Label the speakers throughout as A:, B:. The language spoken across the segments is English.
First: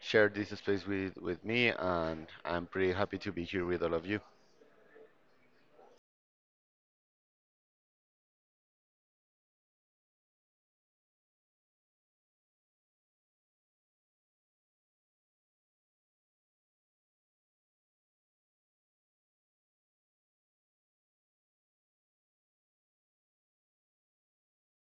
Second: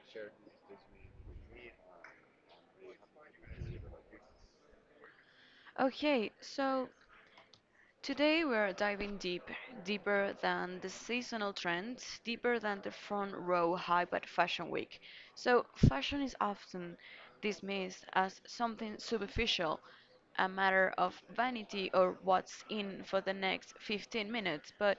A: share this space with me, and I'm pretty happy to be here with all of you.
B: Okay, so today we're diving deep, deeper than the seasonal trends, deeper than the front row hype at Fashion Week. So, fashion is often dismissed as something superficial, a matter of vanity or what's in for the next 15 minutes, but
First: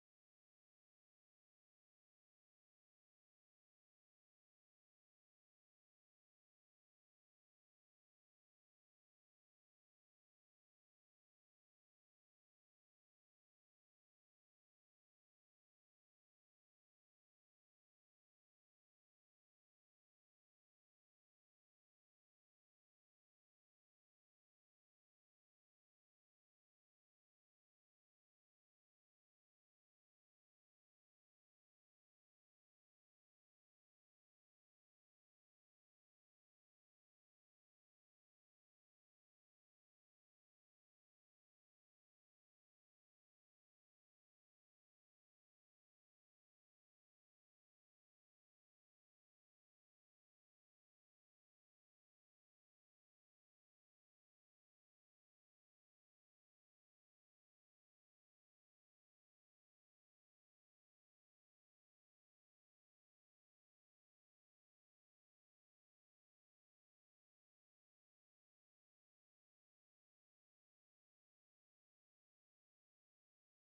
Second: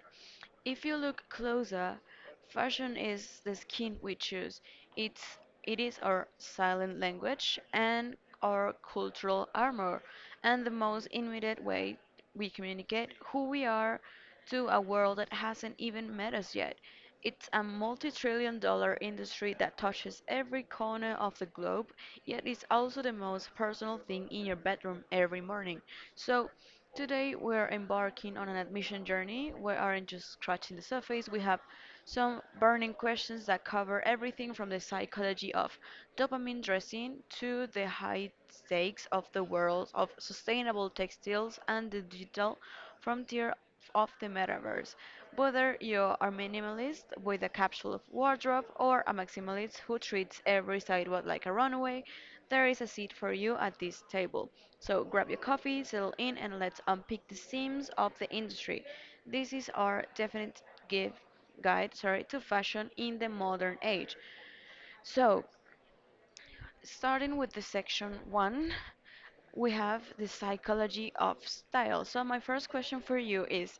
B: if you look closer, fashion is the skin we choose. It's it is our silent language and our cultural armor and the most immediate way we communicate who we are to a world that hasn't even met us yet. It's a multi-trillion dollar industry that touches every corner of the globe, yet is also the most personal thing in your bedroom every morning. So today, we're embarking on an admission journey. We aren't just scratching the surface, we have some burning questions that cover everything from the psychology of dopamine dressing to the high stakes of the world of sustainable textiles and the digital frontier of the metaverse. Whether you are minimalist with a capsule wardrobe or a maximalist who treats every sidewalk like a runway, there is a seat for you at this table. So grab your coffee, settle in, and let's unpick the themes of the industry. This is our definite give guide, sorry, to fashion in the modern age. So, starting with the section one, we have the psychology of style. So, my first question for you is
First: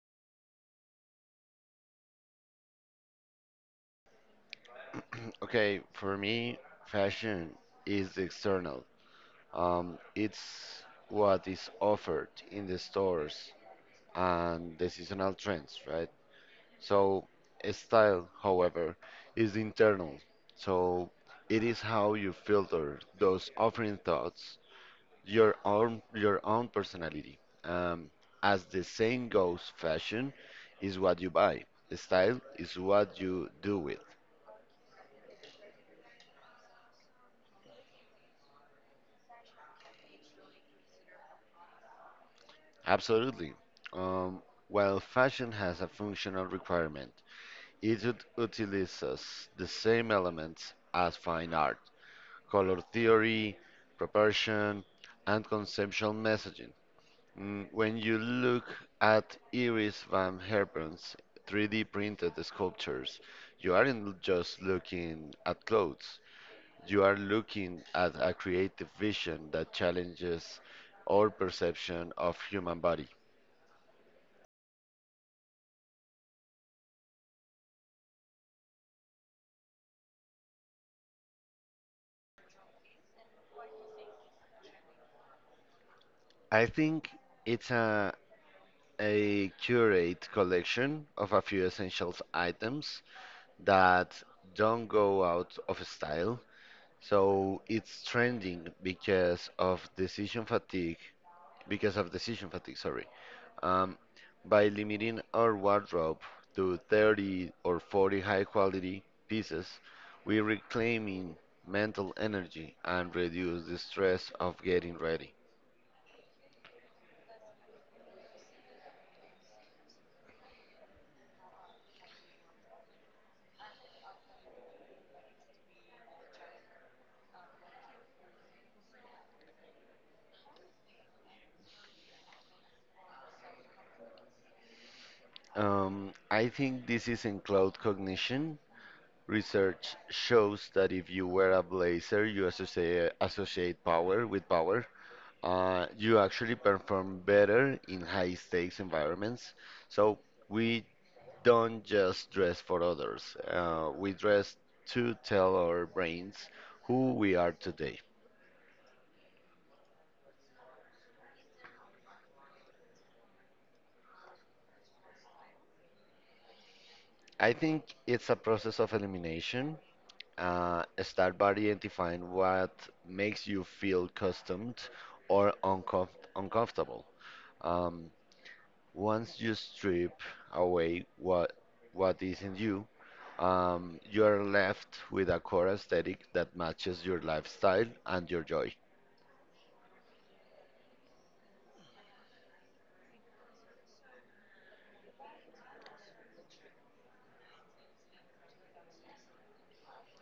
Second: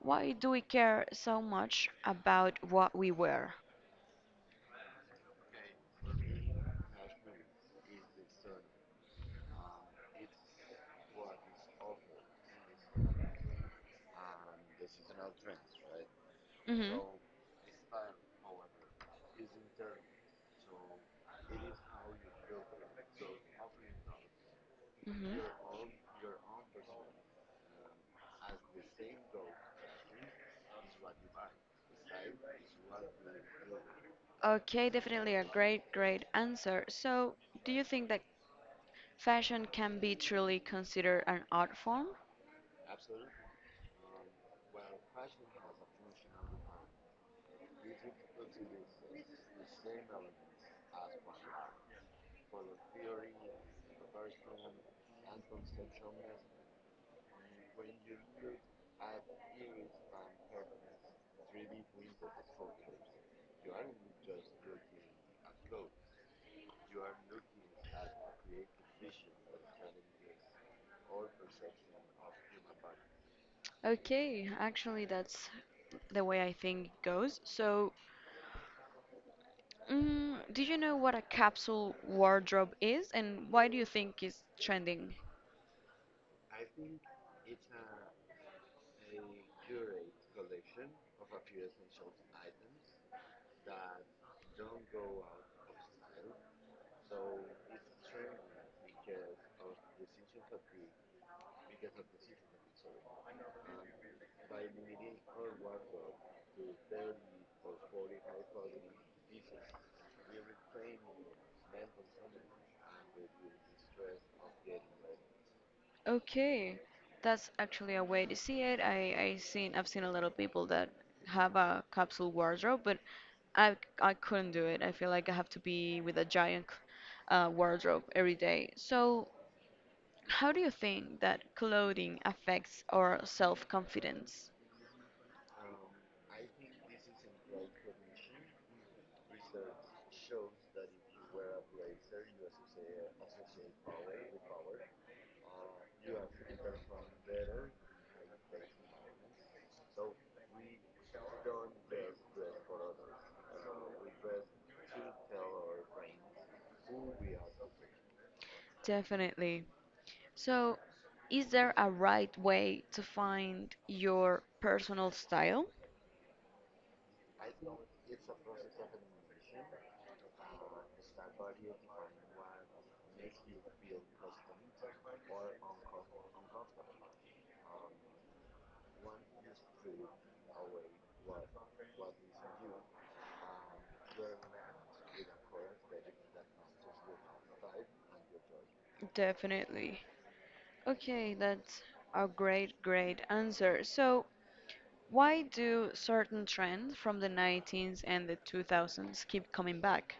B: why do we care so much about what we wear?
A: Okay, for me, fashion is external. It's what is offered in the stores and the seasonal trends, right?
B: hmm
A: So, a style, however, is internal. So, it is how you filter those offering thoughts your
B: hmm
A: own your own personality. Um, as the saying goes, fashion is what you buy. Style is what you do with.
B: Okay, definitely a great, great answer. So, do you think that fashion can be truly considered an art form?
A: Absolutely. Um, while fashion has a functional requirement, it utilizes the same elements as fine art, color theory, proportion, and conceptual messaging. When you look at Iris van Herpen's 3D printed sculptures, you aren't just looking at clothes. You are looking at a creative vision that challenges our perception of human body.
B: Okay, actually, that's the way I think it goes. So, do you know what a capsule wardrobe is and why do you think it's trending?
A: I think it's a curate collection of a few essential items that don't go out of style. So it's trending because of decision fatigue because of decision fatigue, sorry. Um, by limiting our wardrobe to 30 or 40 high quality pieces, we reclaiming mental energy and reduce the stress of getting ready.
B: Okay, that's actually a way to see it. I've seen a lot of people that have a capsule wardrobe, but I couldn't do it. I feel like I have to be with a giant wardrobe every day. So how do you think that clothing affects our self confidence?
A: I think this is in cloud cognition. Research shows that if you wear a blazer, you associate power with power. You actually perform better in high stakes environments. So we don't just dress for others. We dress to tell our brains who we are today.
B: Definitely. So, is there a right way to find your personal style?
A: I think it's a process of elimination. Start by identifying what makes you feel accustomed or uncomfortable. Um, Once you strip away what isn't you, you are left with a core aesthetic that matches your lifestyle and your joy.
B: Definitely. Okay, that's a great, great answer. So, why do certain trends from the 19s and the 2000s keep coming back?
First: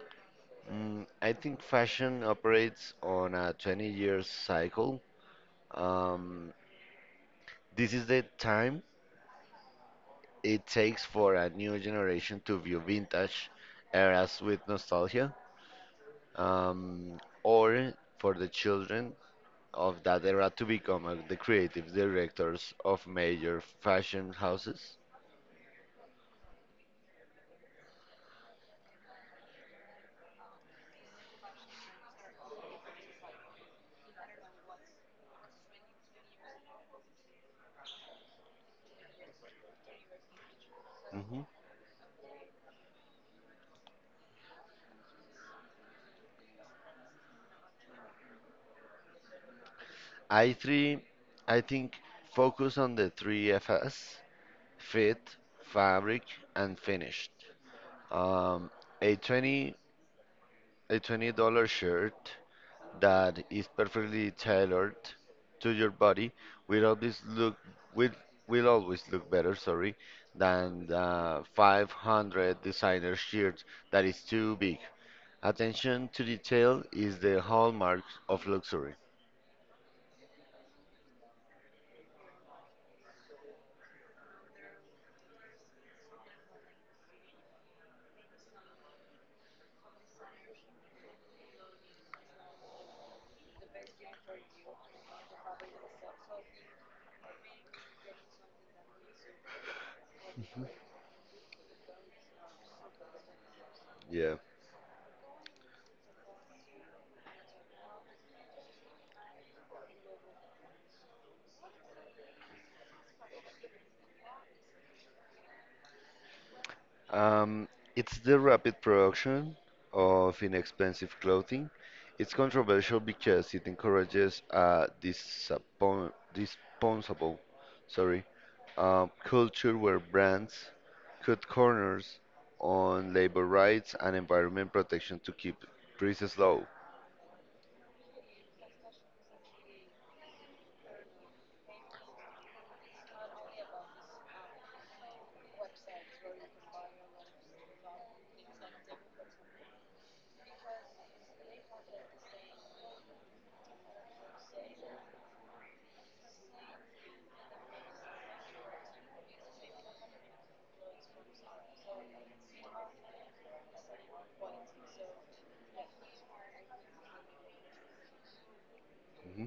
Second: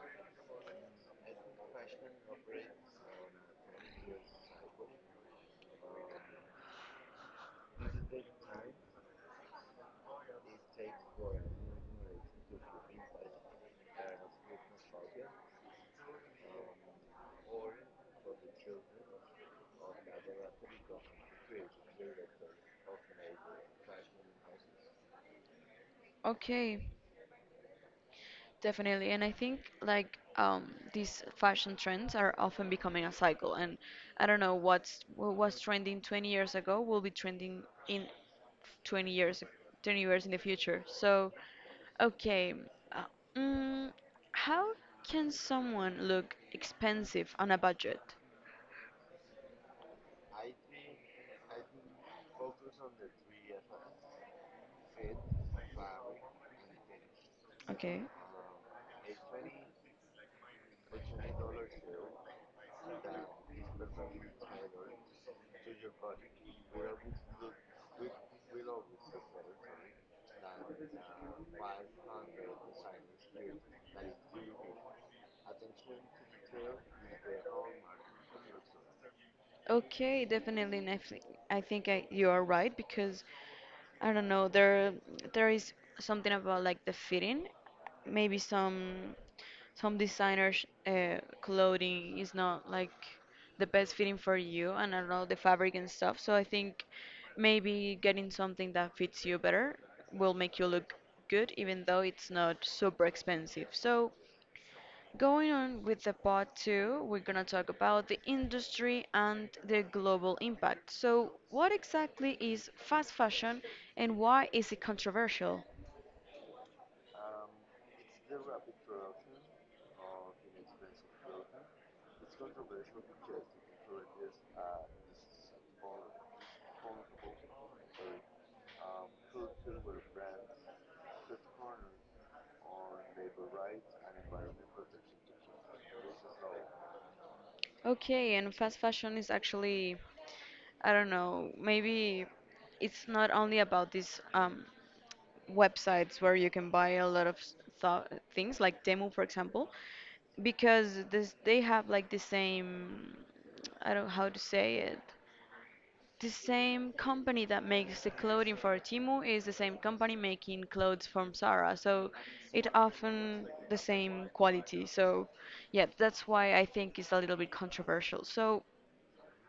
A: I think fashion operates on a 20 years cycle. Um, this is the time it takes for a new generation to view vintage eras with nostalgia, or for the children of that era to become the creative directors of major fashion houses.
B: Okay, definitely, and I think these fashion trends are often becoming a cycle, and I don't know what was trending 20 years ago will be trending in 20 years, 20 years in the future. So,
A: hmm
B: okay, uh, mm, how can someone look expensive on a budget?
A: I3, I think, focus on the three Fs: fit, fabric, and finished.
B: Okay.
A: Um, a 20 a $20 shirt that is perfectly tailored to your body will always look will will always look better than the 500 designer shirt that is too big. Attention to detail is the hallmark of luxury.
B: Okay, definitely. And you are right because I don't know. There is something about like the fitting. Maybe some designers clothing is not like the best fitting for you, and I don't know the fabric and stuff. So I think maybe getting something that fits you better will make you look good, even though it's not super expensive. So. Going on with the part two, we're going to talk about the industry and the global impact. So, what exactly is fast fashion and why is it controversial?
A: Um, it's the rapid production of inexpensive clothing. It's controversial because it encourages a disposable, sorry, culture where brands cut corners on labor rights and environment protection to keep prices low.
B: Okay, and fast fashion is actually, I don't know, maybe it's not only about these websites where you can buy a lot of tho- things, like Temu, for example, because this, they have like the same, I don't know how to say it, the same company that makes the clothing for Timu is the same company making clothes from Zara, so it often the same quality. So, yeah, that's why I think it's a little bit controversial. So,
A: Mhm.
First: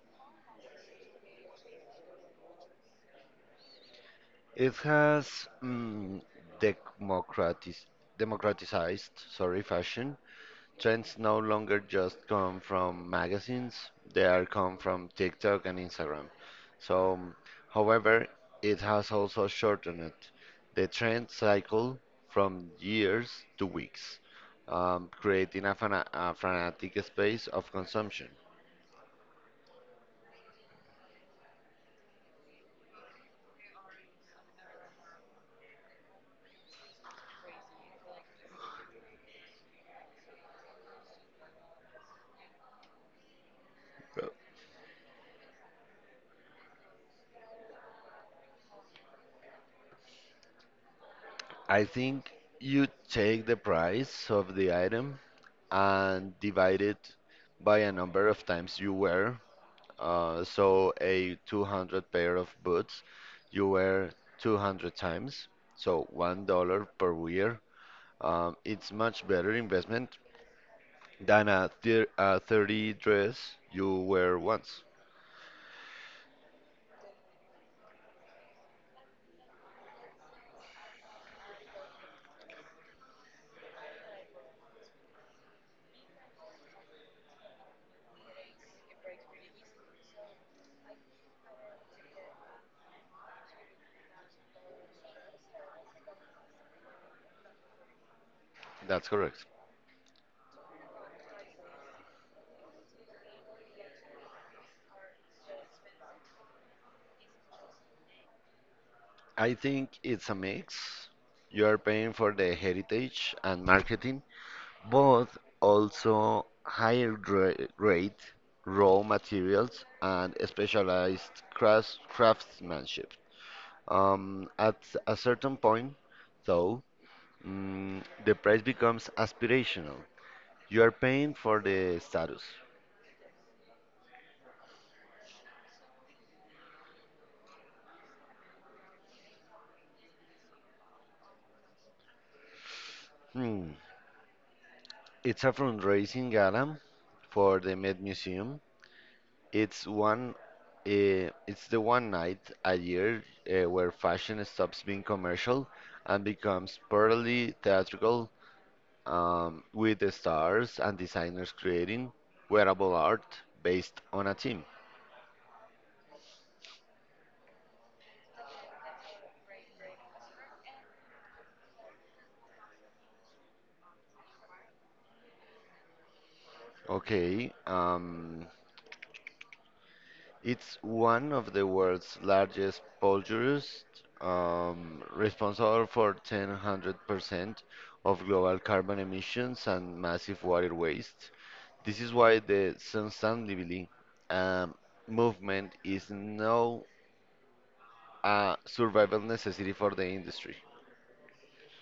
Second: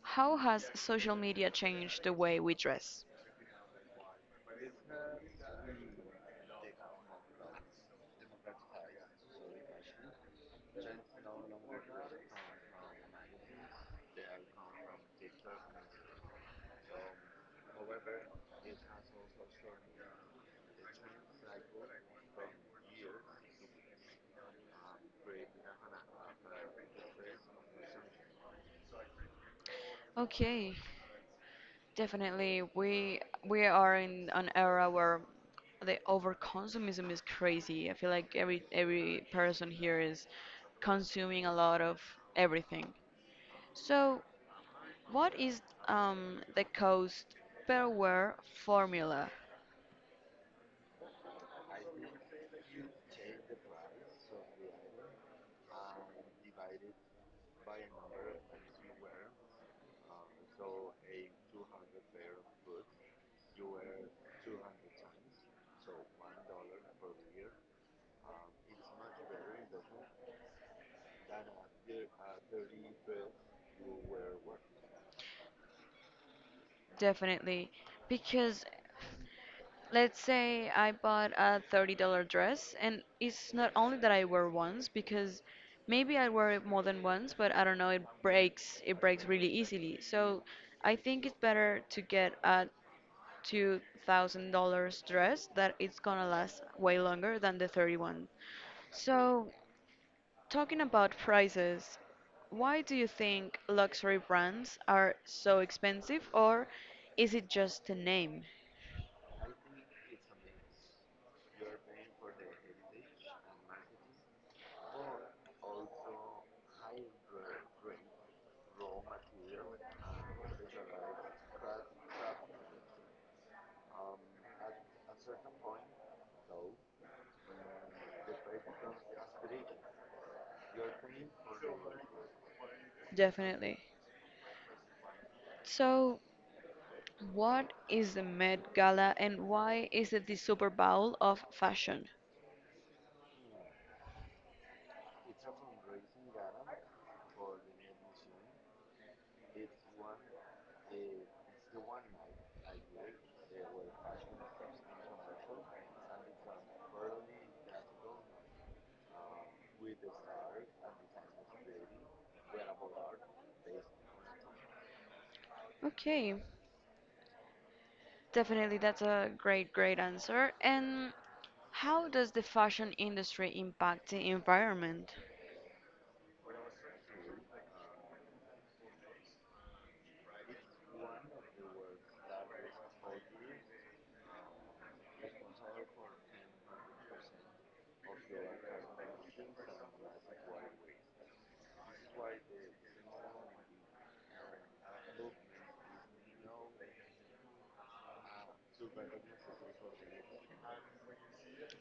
B: how has social media changed the way we dress?
A: It has democratis- democratized fashion. Trends no longer just come from magazines, they are come from TikTok and Instagram. So, however, it has also shortened the trend cycle from years to weeks, creating a fanatic space of consumption.
B: Okay, definitely we are in an era where the overconsumism is crazy. I feel like every person here is consuming a lot of everything. So what is the cost per wear formula?
A: I think you take the price of the item and divide it by a number of times you wear. So a 200 pair of boots you wear 200 times, so $1 per wear. It's much better investment than a 30 dress you wear once.
B: Definitely. Because let's say I bought a $30 dress, and it's not only that I wear once, because maybe I wear it more than once, but I don't know, it breaks really easily. So I think it's better to get a $2,000 dress that it's gonna last way longer than the 31.
A: That's correct.
B: So talking about prices, why do you think luxury brands are so expensive, or is it just a name?
A: I think it's a mix. You are paying for the heritage and marketing, but also higher grade raw materials and specialized craftsmanship. At a certain point, though, the price becomes aspirational. You are paying for the status.
B: Definitely. So, what is the Met Gala and why is it the Super Bowl of fashion?
A: Hmm. It's a fundraising gala for the Met Museum. It's one. It's the one night a year where fashion stops being commercial and becomes purely theatrical, with the stars and designers creating wearable art based on a theme.
B: Okay, definitely that's a great, great answer. And how does the fashion industry impact the environment?
A: Okay. It's one of the world's largest polluters, responsible for 1,000% of global carbon emissions and massive water waste. This is why the sustainability um, movement is now a survival necessity for the industry.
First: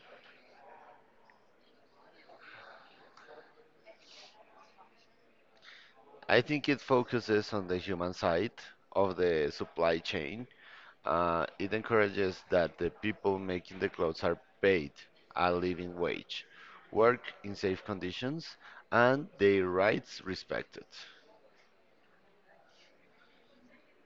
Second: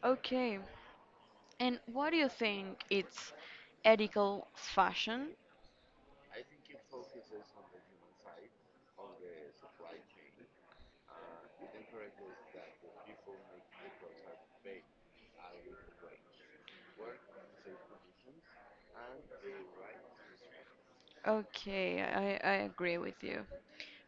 B: Okay, and what do you think it's ethical fashion?
A: I think it focuses on the human side of the supply chain. It encourages that the people making the clothes are paid a living wage, work in safe conditions, and their rights respected.
B: Okay, I agree with you.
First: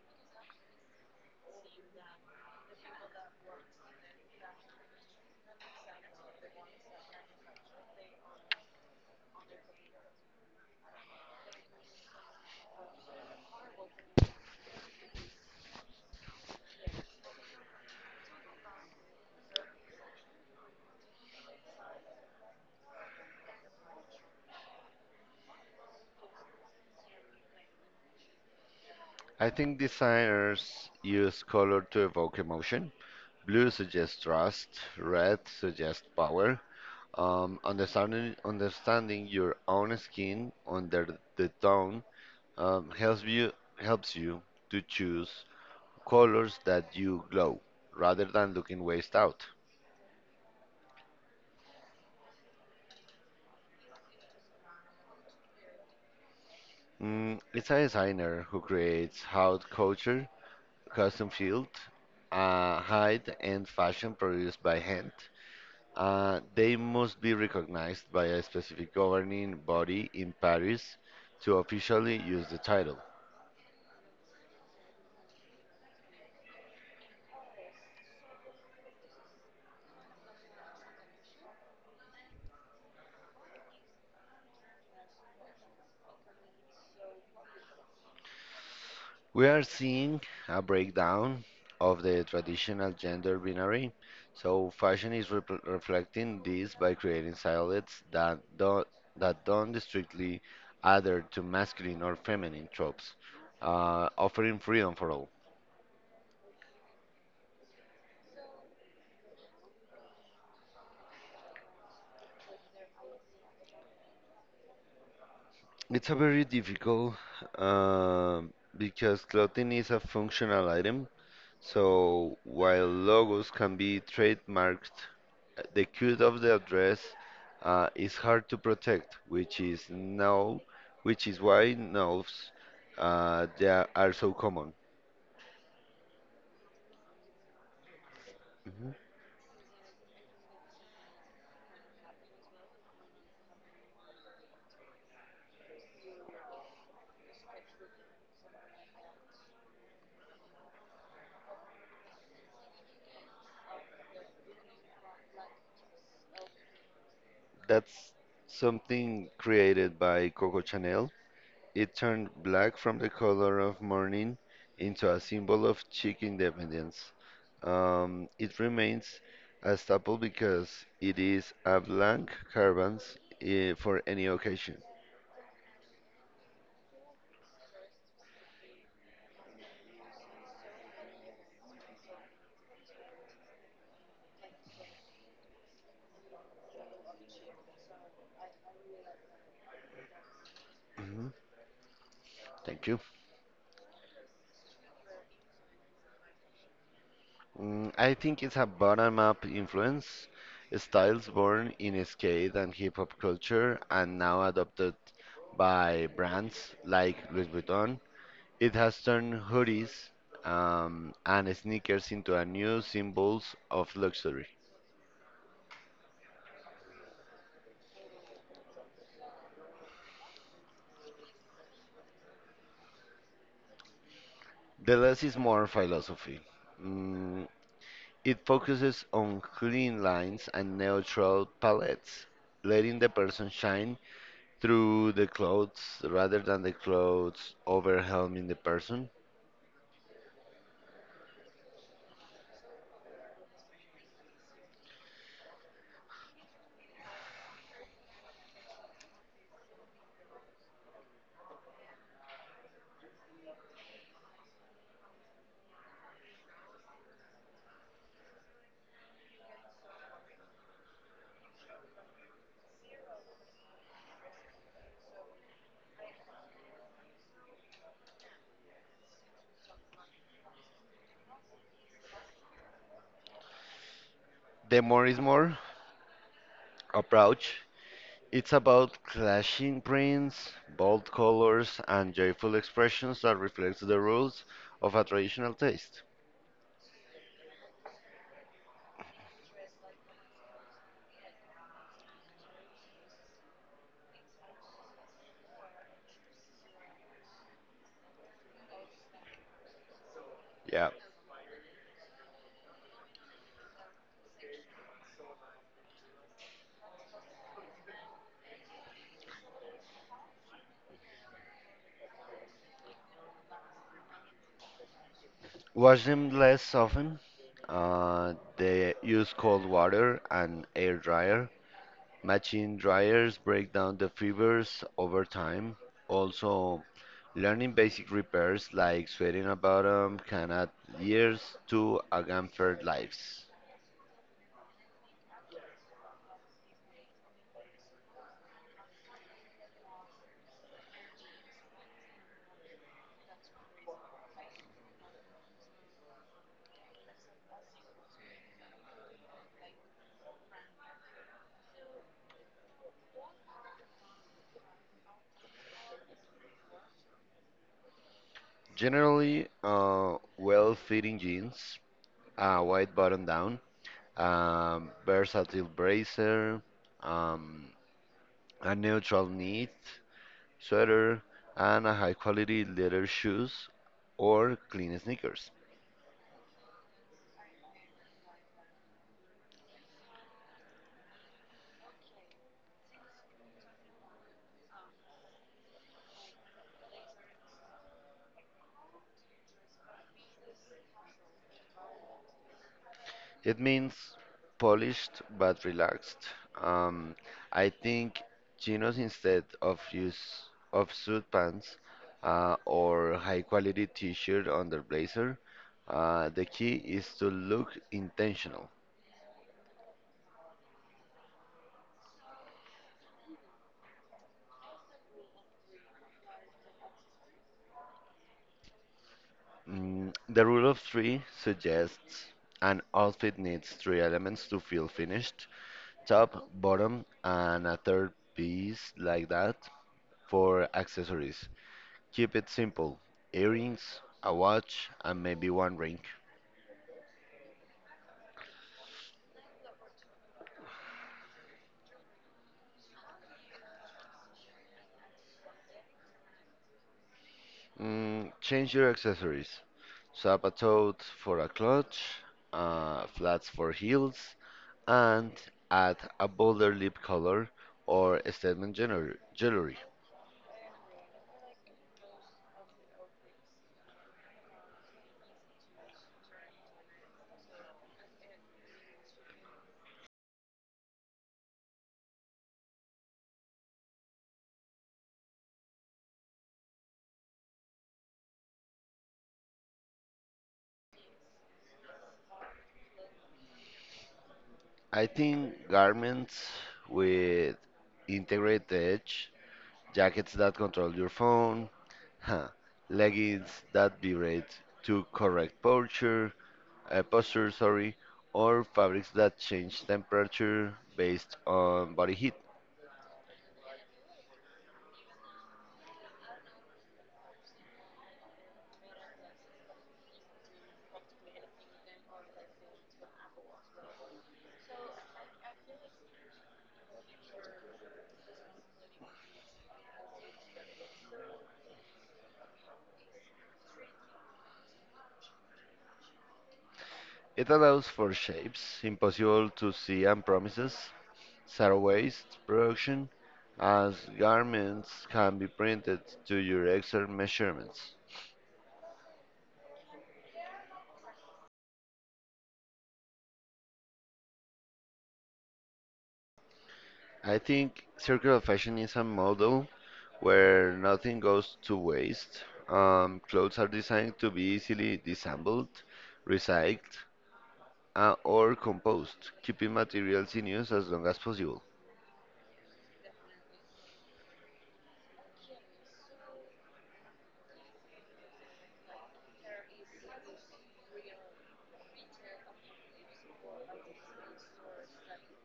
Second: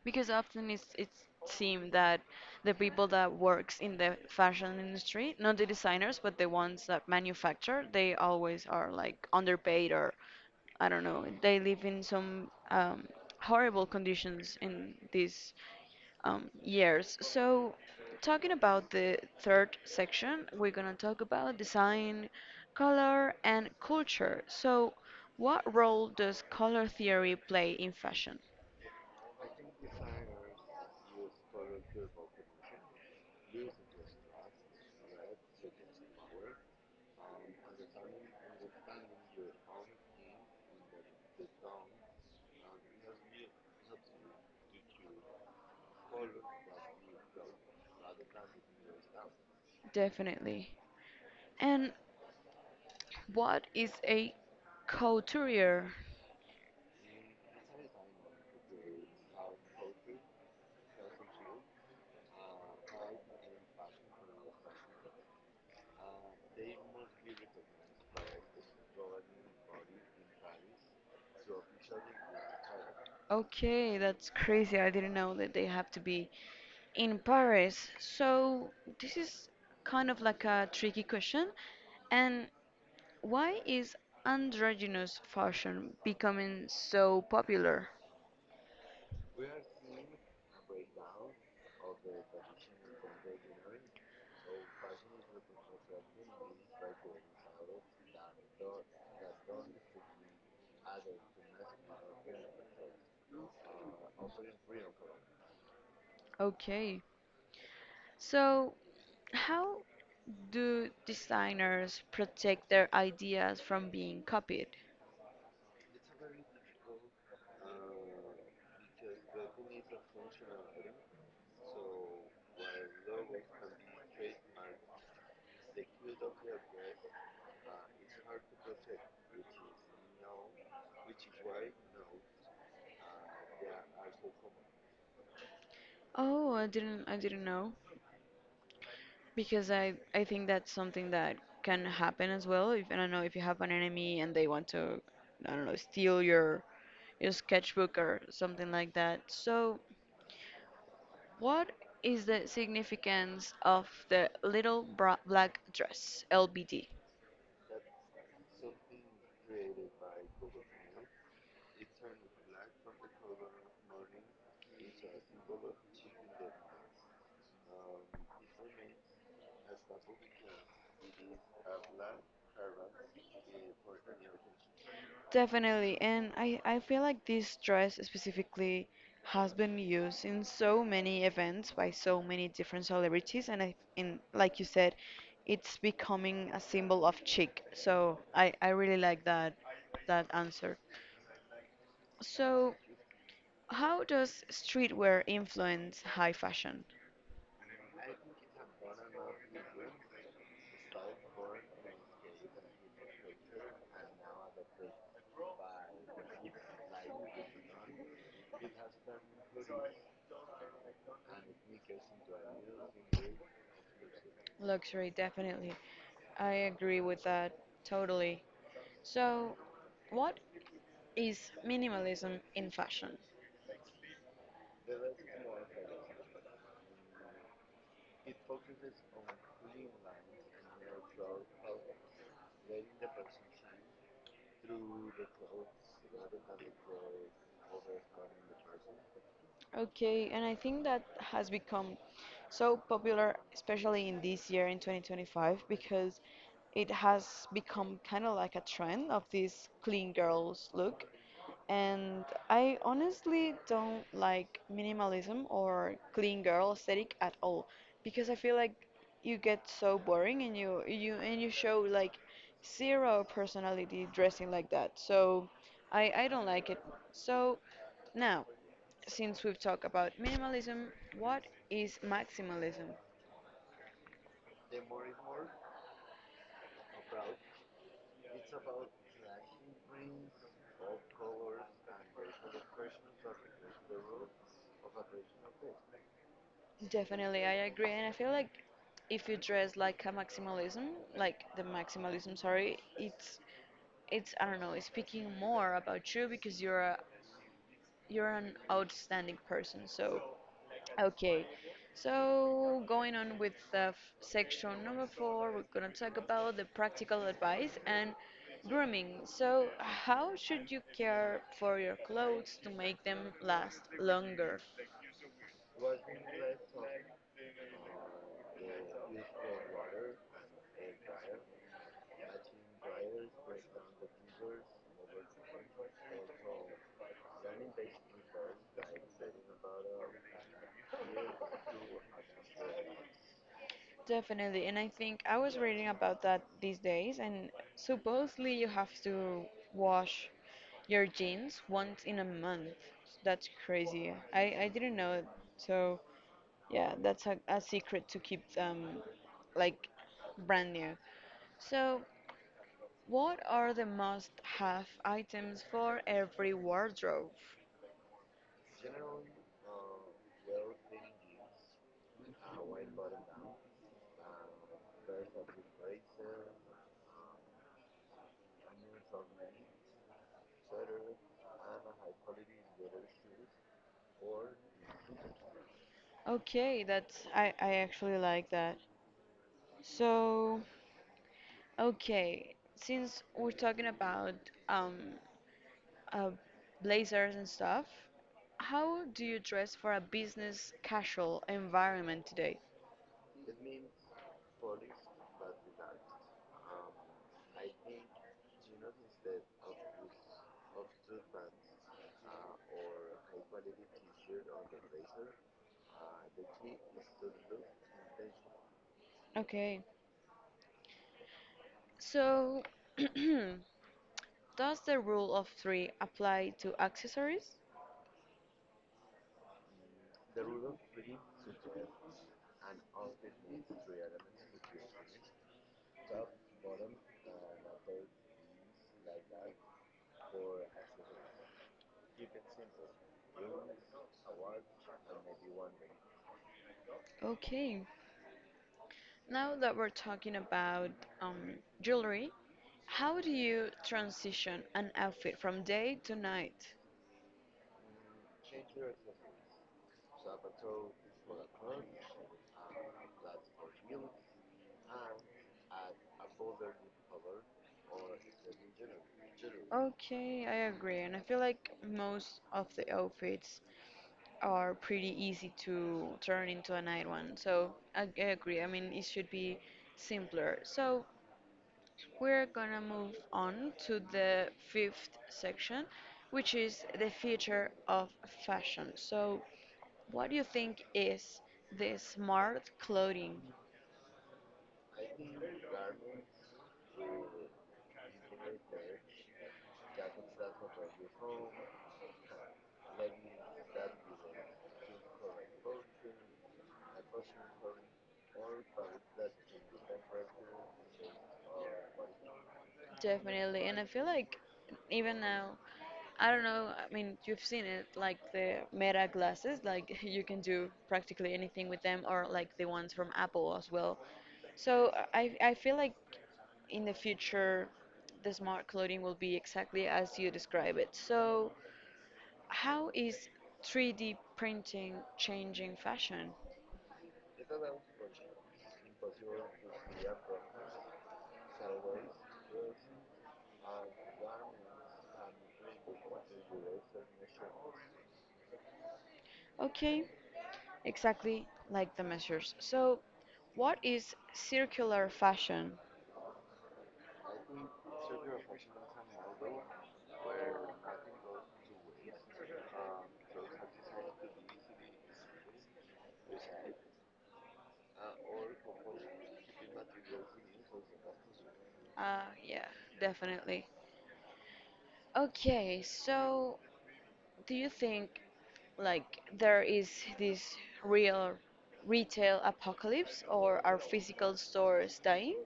B: Because often it's seemed that the people that works in the fashion industry, not the designers, but the ones that manufacture, they always are like underpaid or I don't know, they live in some horrible conditions in this. Yes, so talking about the third section, we're gonna talk about design, color, and culture. So, what role does color theory play in fashion?
A: I think designers use color to evoke emotion. Blue suggests trust, red suggests power. Understanding your own skin under the tone um, helps you helps you to choose colors that you glow rather than looking waist out.
B: Definitely. And what is a couturier?
A: It's a designer who creates haute couture, custom field, hide, and fashion produced by hand. They must be recognized by a specific governing body in Paris to officially use the title.
B: Okay, that's crazy. I didn't know that they have to be in Paris. So, this is kind of like a tricky question. And why is androgynous fashion becoming so popular?
A: We are seeing a breakdown of the traditional gender binary. So, fashion is repl reflecting this by creating silhouettes that don't strictly adhere to masculine or feminine tropes, offering freedom for all.
B: Okay, so how do designers protect their ideas from being copied?
A: It's a very difficult um because clothing is a functional item. So, while logos can be trademarked, the code of the address is hard to protect, which is why nodes they are so common.
B: Oh, I didn't know
A: Mhm.
B: because I think that's something that can happen as well. If I don't know if you have an enemy and they want to I don't know steal your sketchbook or something like that. So what is the significance of the little black dress, LBD?
A: That's something created by Coco Chanel. It turned black from the color of mourning into a symbol of chic independence. It remains a staple because it is a blank canvas for any occasion.
B: Definitely, and I feel like this dress specifically has been used in so many events by so many different celebrities, and I, in like you said, it's becoming a symbol of chic. So I really like that answer.
A: Mhm.
B: So,
A: Thank you.
B: how does streetwear influence high fashion?
A: I think it's a bottom-up influence, styles born in skate and hip-hop culture and now adopted by brands like Louis Vuitton. It has turned hoodies and sneakers into a new symbols of luxury.
B: Luxury, definitely. I agree with that totally. So, what is minimalism in fashion?
A: The less is more philosophy. Mm, It focuses on clean lines and neutral palettes, letting the person shine through the clothes rather than the clothes overwhelming the person.
B: Okay, and I think that has become so popular, especially in this year in 2025, because it has become kind of like a trend of this clean girls look. And I honestly don't like minimalism or clean girl aesthetic at all because I feel like you get so boring and you and you show like zero personality dressing like that. So I don't like it. So now since we've talked about minimalism, what is maximalism?
A: The more is more approach. It's about clashing prints, bold colors, and joyful expressions that reflects the rules of a traditional taste.
B: Definitely, I agree, and I feel like if you dress like a maximalism, like the maximalism, sorry, it's I don't know, it's speaking more about you because you're an outstanding person. So
A: Yeah.
B: okay, so going on with the section number four, we're going to talk about the practical advice and grooming. So, how should you care for your clothes to make them last longer?
A: Wash them less often. They use cold water and air dryer. Machine dryers break down the fibers over time. Also, learning basic repairs like sweating about them can add years to a gamfer's lives.
B: Definitely, and I think I was reading about that these days, and supposedly you have to wash your jeans once in a month. That's crazy. I didn't know it. So. Yeah, that's a secret to keep like brand new. So, what are the must-have items for every wardrobe?
A: Generally, well-fitting jeans, a white button down, versatile bracer, um, a neutral knit sweater, and a high-quality leather shoes or clean sneakers.
B: Okay, that's I actually like that. So, okay, since we're talking about um uh, blazers and stuff, how do you dress for a business casual environment today?
A: It means polished but relaxed. Um, I think chinos instead of use of suit pants or high quality t-shirt under blazer. The key is to look intentional.
B: Okay. So, does the rule of three apply to accessories?
A: The rule of three suggests an outfit needs three elements to feel finished: top, bottom, and a third piece like that for accessories. Keep it simple earrings, a watch, and maybe one ring.
B: Okay. Now that we're talking about um, jewelry, how do you transition an outfit from day to night?
A: Change your accessories. Sapatos for a clutch, flats for heels, and add a bolder lip color or a statement jewelry.
B: Okay, I agree. And I feel like most of the outfits are pretty easy to turn into a night one. So I agree. I mean, it should be simpler. So we're gonna move on to the fifth section, which is the future of fashion. So, what do you think is the smart clothing?
A: I think garments with integrated edge, jackets that control your phone, leggings that vibrate to correct posture, or fabrics that change temperature based on body heat.
B: Definitely, and I feel like even now, I don't know, I mean, you've seen it, like the Meta glasses, like you can do practically anything with them, or like the ones from Apple as well. So I feel like in the future, the smart clothing will be exactly as you describe it. So how is 3D printing changing fashion?
A: It allows for shapes impossible to see and promises zero waste production, as garments can be printed to your exact measurements.
B: Okay, exactly like the measures. So, what is circular fashion?
A: I think circular fashion is a model where nothing goes to waste. Clothes are designed to be easily disassembled, recycled, or compost, keeping materials in use as long as possible.
B: Yeah, definitely. Okay, so do you think like there is this real retail apocalypse or are physical stores dying?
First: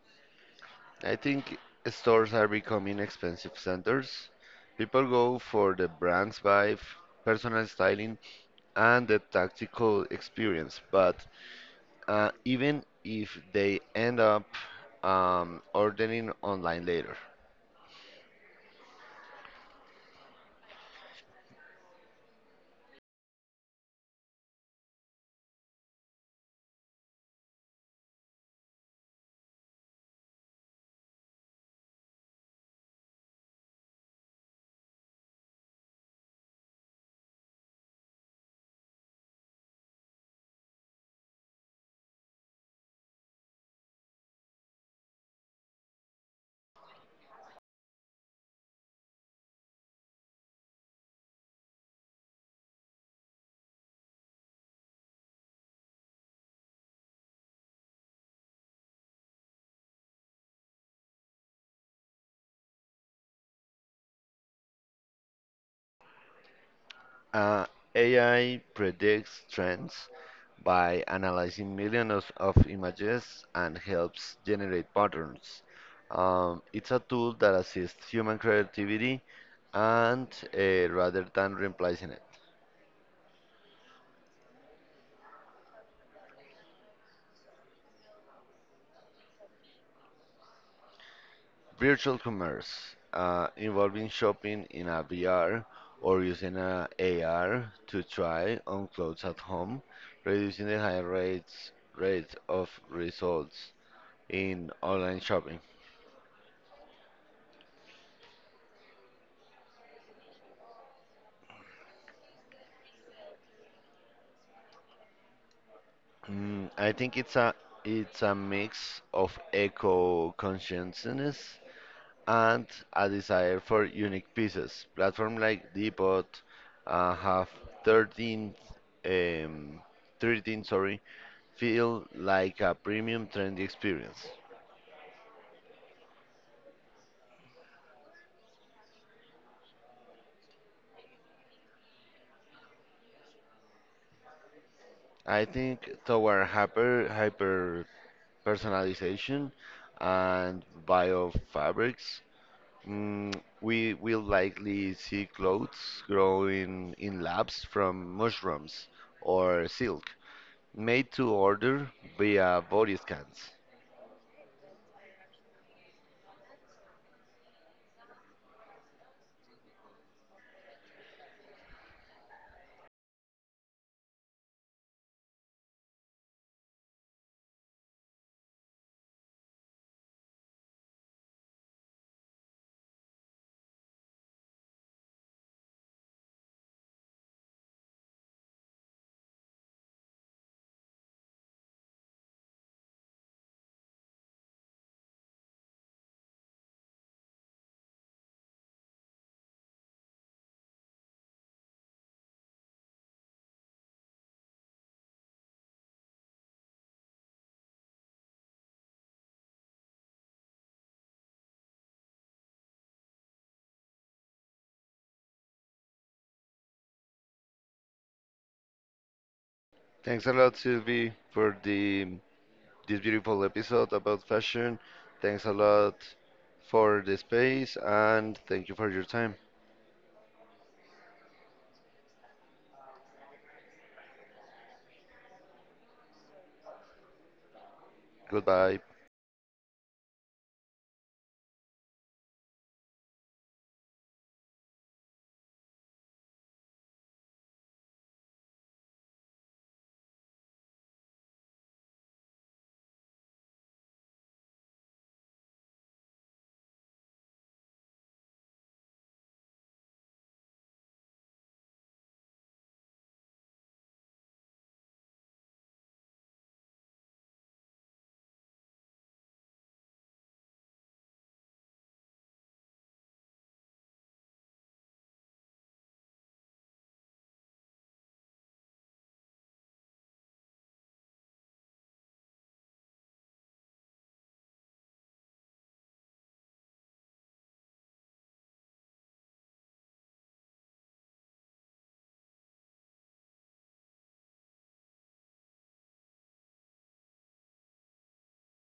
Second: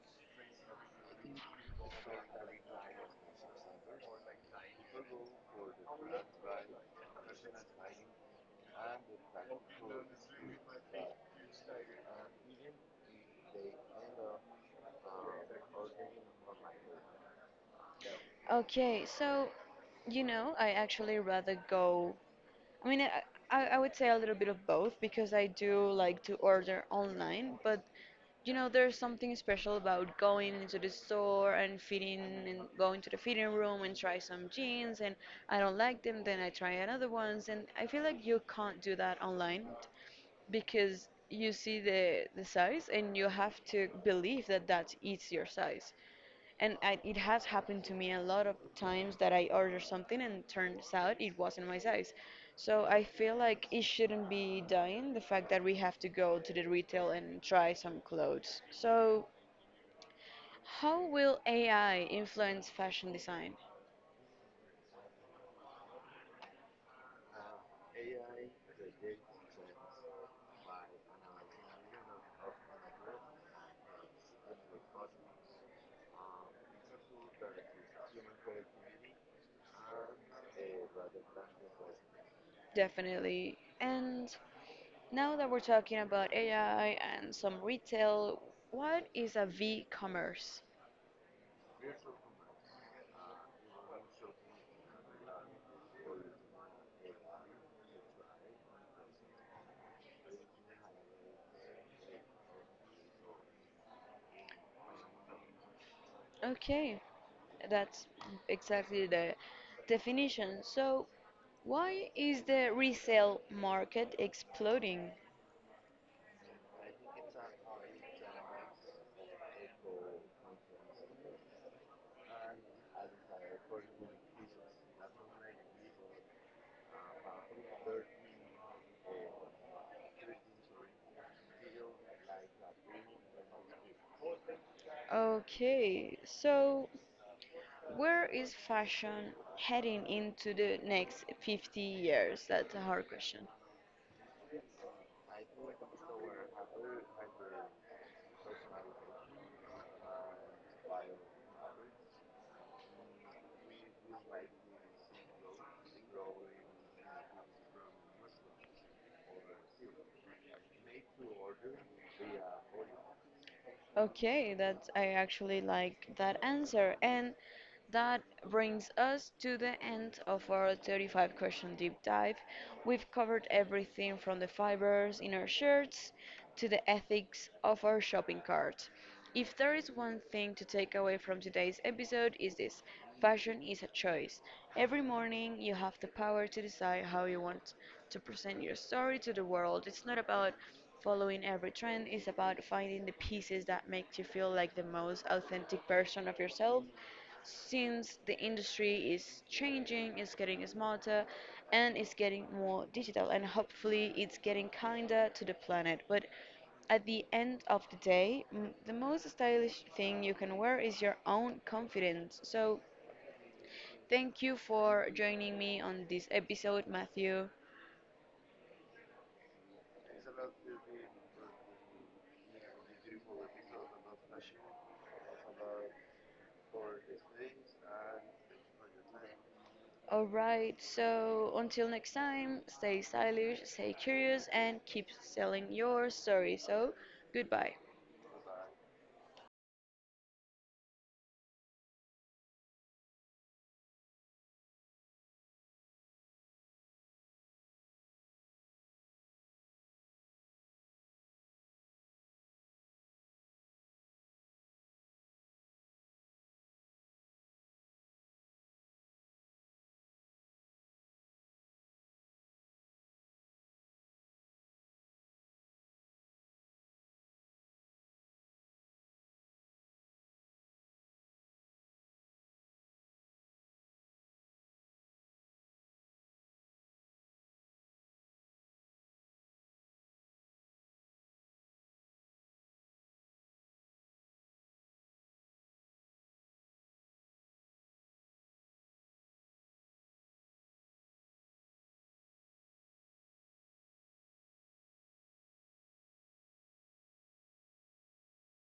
A: I think stores are becoming expensive centers. People go for the brands vibe, personal styling, and the tactical experience. But even if they end up ordering online later.
B: Okay, so you know, I actually rather go I mean, I would say a little bit of both because I do like to order online, but you know, there's something special about going into the store and fitting and going to the fitting room and try some jeans and I don't like them, then I try another ones and I feel like you can't do that online because you see the size and you have to believe that that's it's your size. And I, it has happened to me a lot of times that I order something and turns out it wasn't my size. So I feel like it shouldn't be dying the fact that we have to go to the retail and try some clothes. So, how will AI influence fashion design?
A: Uh, AI predicts trends by analyzing millions of images and helps generate patterns. It's a tool that assists human creativity and rather than replacing it.
B: Definitely. And now that we're talking about AI and some retail, what is a V commerce?
A: Virtual commerce involving shopping in a VR or using a AR to try on clothes at home, reducing the high rate of results in online shopping.
B: Okay, that's exactly the definition. So, why is the resale market exploding?
A: I think it's a mix of eco-consciousness and a desire for unique pieces. Platform like Depot have 13, um, 13, feel like a premium trendy experience.
B: Okay, so where is fashion heading into the next 50 years? That's a hard question.
A: I think toward hyper personalization and bio fabrics. Mm, we will likely see clothes growing in labs from mushrooms or silk, made to order via body scans.
B: Okay, that I actually like that answer. And that brings us to the end of our 35 question deep dive. We've covered everything from the fibers in our shirts to the ethics of our shopping cart. If there is one thing to take away from today's episode is this. Fashion is a choice. Every morning you have the power to decide how you want to present your story to the world. It's not about following every trend is about finding the pieces that make you feel like the most authentic version of yourself. Since the industry is changing, it's getting smarter, and it's getting more digital, and hopefully, it's getting kinder to the planet. But at the end of the day, the most stylish thing you can wear is your own confidence. So, thank you for joining me on this episode, Matthew.
A: Thanks a lot, Sylvie, for the this beautiful episode about fashion. Thanks a lot for the space, and thank you for your time.
B: All right, so until next time, stay stylish, stay curious, and keep selling your story. So, goodbye.
A: Goodbye.